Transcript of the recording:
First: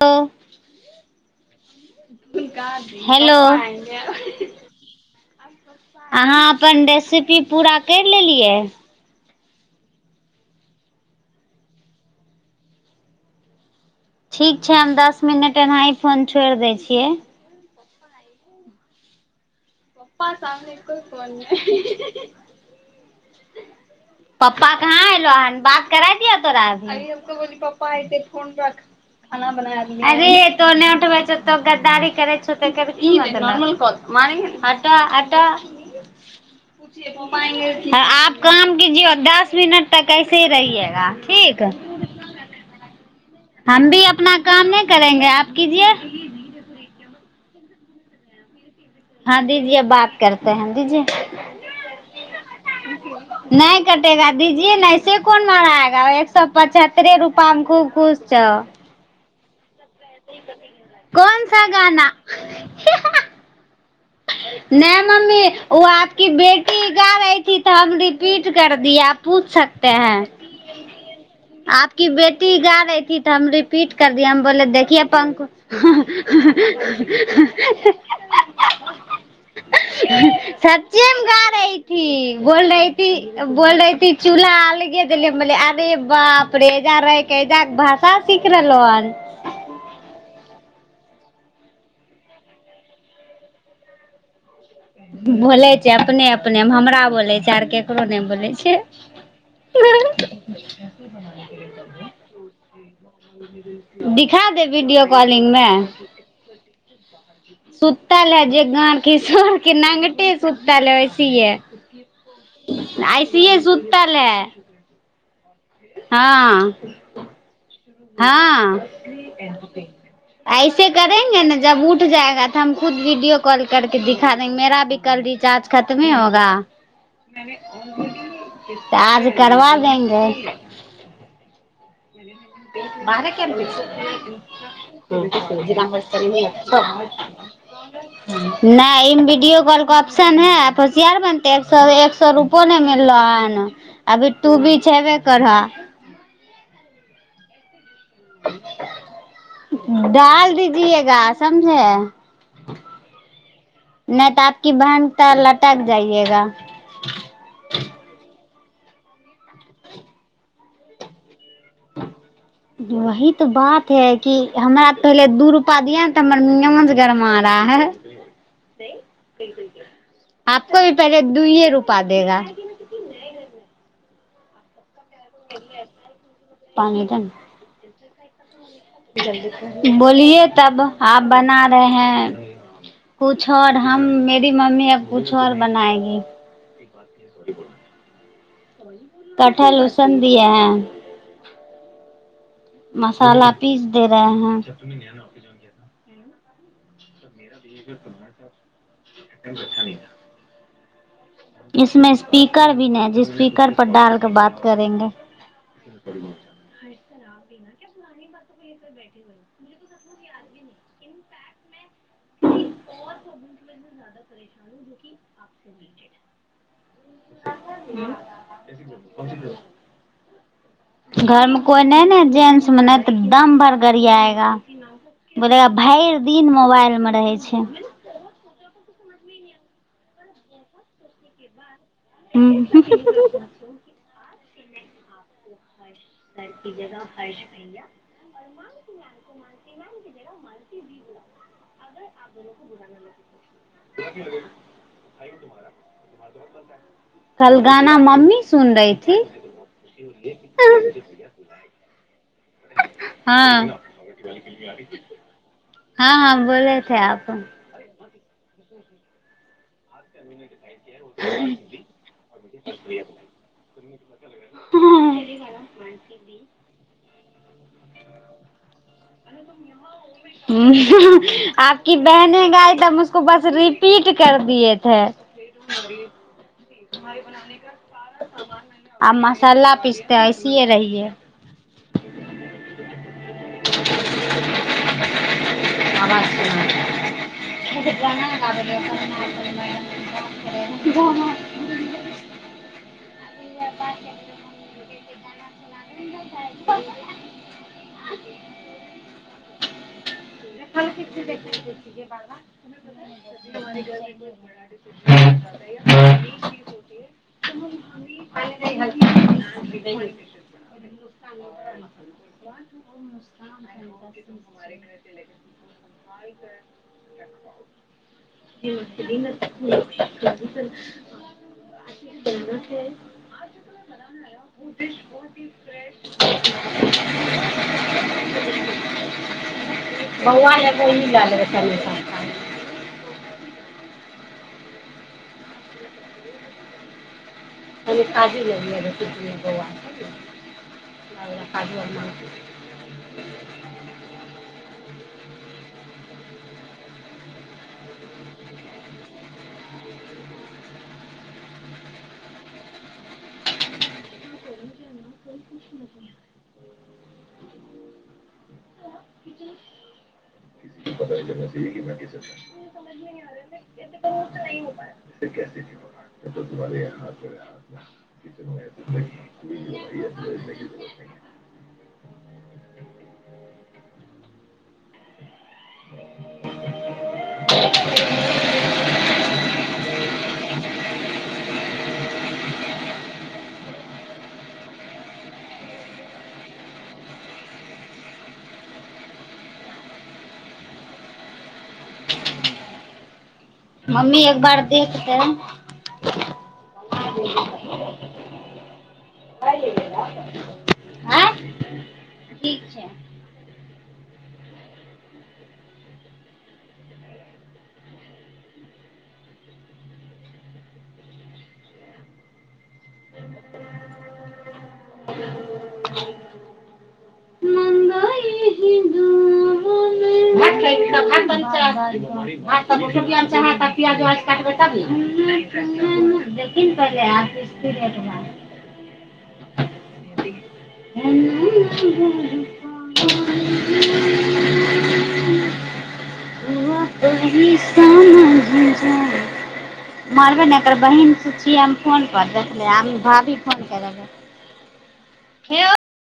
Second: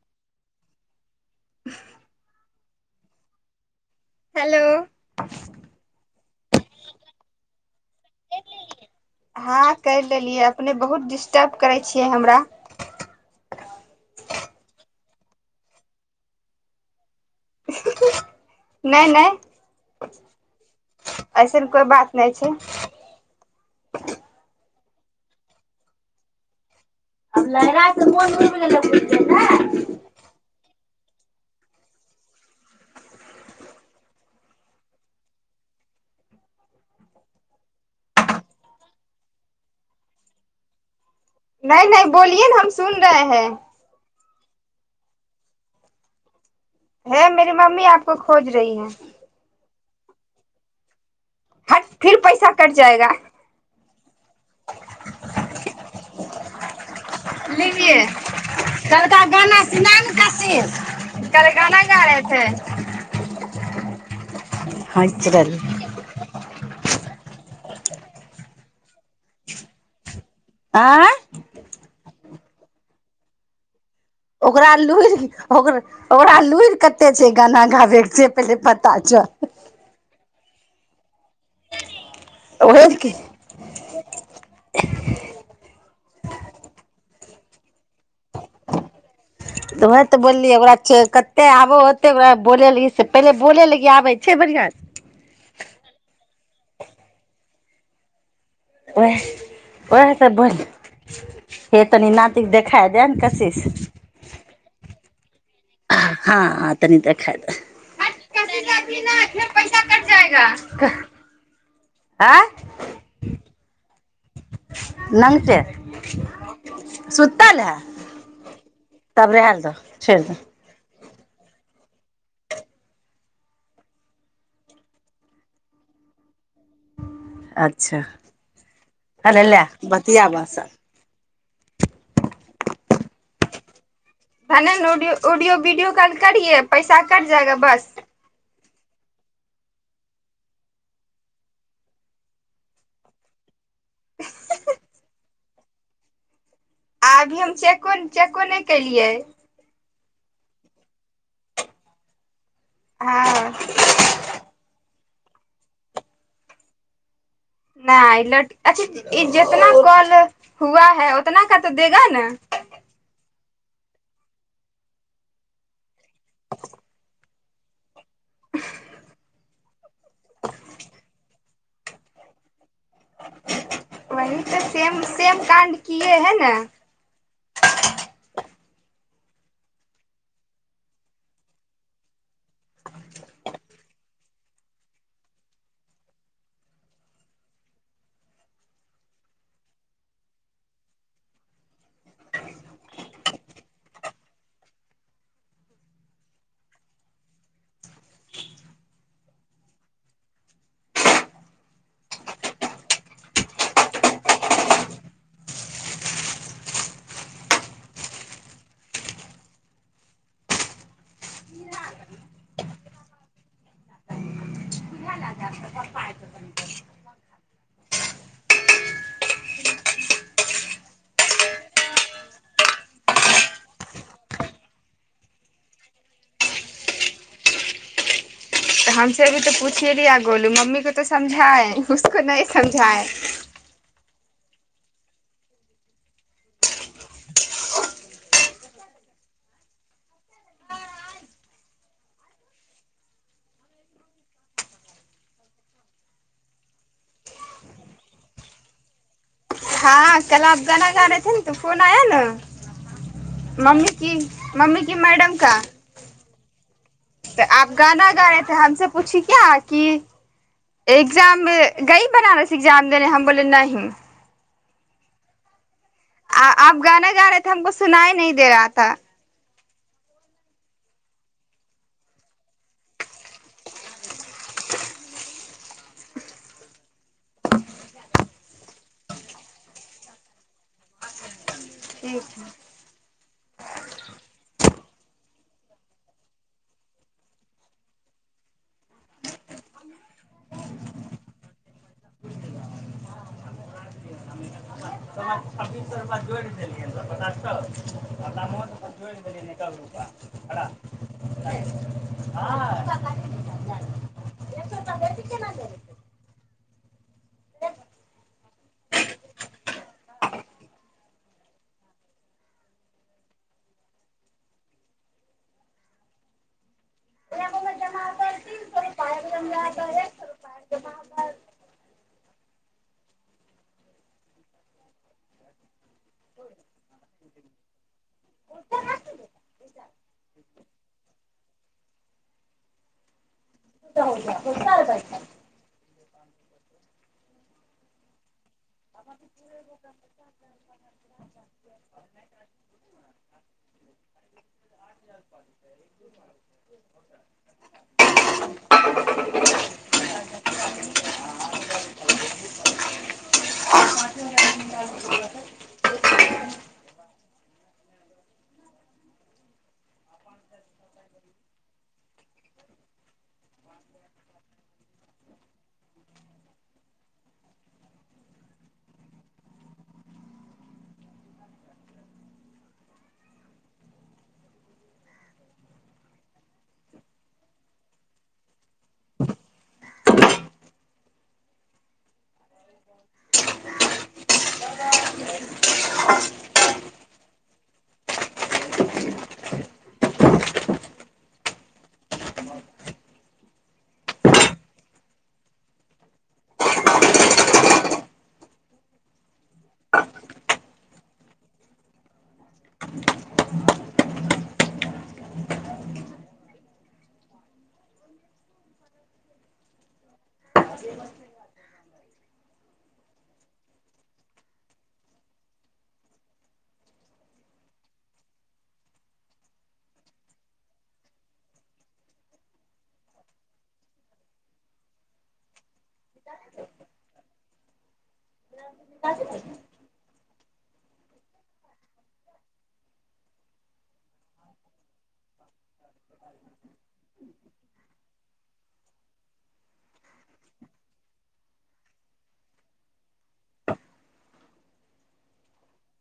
तऽ [unintelligible] का जी हेलो हेलो अहाँ अपन रेसिपी पूरा करि लेलियै हँ करि लेलियै अपने बहुत डिस्टर्ब करै छियै हमरा ठीक छै हम दस मिनट एनाहि फोन छोड़ि दै छियै नहि नहि पप्पा सामने कोई फोन ऐसन कोइ बात नहि छै पप्पा कहाँ एलौ हन बात कराए दिओ तोरा अभी तूं अब कहलन्हि लहरा पप्पा से एतै मोन फोन उब रख गेलक खाना ने बनाय लिहैं अरे तों न गद्दारी करै छौ तकर ई मतलब नोरमल काल मारेंगे न हट तऽ एतऽ ह आप काम कजिए और दस मिनट तक ऐसे ही रहिगा ठीक नहीं नहीं बोलिए न हम सुन रहे हैं हम भी अपना काम नही करेंगे आप कीजिए हे मेेरी मम्मी आपको खोज रही है हँ दिजिए बात करतेै है दिजिए हट फिर पैसा कट जाएगा नहि कटेगा दिजिए ने ऐसे कोन मरागा एक सए पचहत्तरे रूपा मे खूब लीजिए खुश छ कल का गाना सुना न काशिश कोन कल सा गा गाना रहे थे हि हा नहि हँसि मम्मी रहल ओ आपक बेटी गा रही थी तो हम रिपीट कर दिए आप पूछ सकते हैं आँ आपकी गा रही थी तो हम रि ओकरा लुरि ओ ओकरा लुुरि कते छै गाना गाबैके से पहिले प ता छौ सच्चे मे गा रही थी बोल रही ओहे थी के बोल रही थी चूल्हा अलगे जले बोले अरे बाप रे जा रहे कैजाक भास तऽ वएह तऽ बोललियै ओकरा से कते आबो ओतेकरा बोले लागी से पहिले बोले लागी आबै छै बढ़िियां बोले छै अपने अपने हमरा बोले छै आर केकरो नहि बोले छै उएह उएहसँ बोल हे तनी नाातीके देखा दए ने कशीसँ कॉलिंगमे हँ तनी देखाय दे सुता ले जे गर किशोरके पैसा कट नंगटे जाएगा सुता ले ओैसीए आँ अइसीए सुतल हे नही ते हँ है हँ तब रहल दो छोड़ि दो ऐसे करेंगे ने जब उठ जाएग तऽ हम खुद वीडियो कॉल करके दिखा देेंगे मेरा भी कल रिचार्ज खतमे ह होगा अच्छा त आज अरे ले करबा देेंगे बतिया बस बार केन ब छै धने ऑड ऑडियो वीडियो कॉल करे पैसा कट जाएगा बस नहि ईमे वीडियो कॉलके ऑप्शन है होसियार बनतै स एक सए रुपो नहि मिललो हन अभी तू भी छेबे करहऽ आभी हम से कोन दाल जियएगा समझे हँ त लटक जाइएगा नहि अ ल अच्छा ई जितना कॉल हुआ है कतना का तऽ देगा ने वही बात है क हमरा पहले दू रूपा दिया तऽ हमर नियम गरमा रहा है आपको भी पहले दूयए रूपा देगा वही तऽ सेम सेम काण्ड कि है ने पानी बोलिये तब आ बना रहे हैं कुछ और हम मेरी मम्मी अब कुछु और बनाएगी कठल लूसन दए हैं मसाला पीस दे रहे हैं अच्छा न इसमे स्पीकर भी ने ज स्पीकर पर डालके बात करेंगे [unintelligible] घर मे कोई नहि ने जेंटस मे नहि तऽ दम भर गरियाएगा बोलेा भरि दिन मोबाइल मे रहै छै तऽ हमस अ भी तऽ पूछीये लीया गोलू मम्मी को तो समझाए उसको नहि समझाए घर की जगह हल भैाया ह त कल गाना मम्मी सुन रही थी हँ कल आप गाना गा रहेथे तू फोन आया ने हाँ मम्मी की मम्मी की मैडम का बोल तऽ आप गाना गा रहेथे हम से पूछी क्या की एग्जाम गई बनारस एग्जाम देने हम बोले नह हुँ हुम् आ आब गाना रहेथे हमको सुनाइ नहि दे रहा था हुँ हं आपकी बहने गााय तऽब उसको बस रिपीट कर दिएथे आ मसाला पीस ते ऐसे रहिे ठीक [unintelligible] है [unintelligible] इहाँ पर जमा करथिन तऽ पाइ जमा करे, सौ रुपया में जमा कर [unintelligible] बनाना छै आ बन ल [inaudible] बौआ लय गोली लय लेबै क स [inaudible] होय ओ साल बै [inaudible] ताजी नहि [unintelligible] [unintelligible] ह [unintelligible] [inaudible] [unintelligible] [unintelligible] हँ [inaudible] मम्मी एक बार देखतै आ ठीक छै प्याजाज काटबै तब ने ह देखिन पहिले आ ठीके छोँ का हुँ हं [inaudible] [unintelligible] मरबै ने एकर बहिनसँ छियै फोन पर देखले भाभी फोन कर देबैे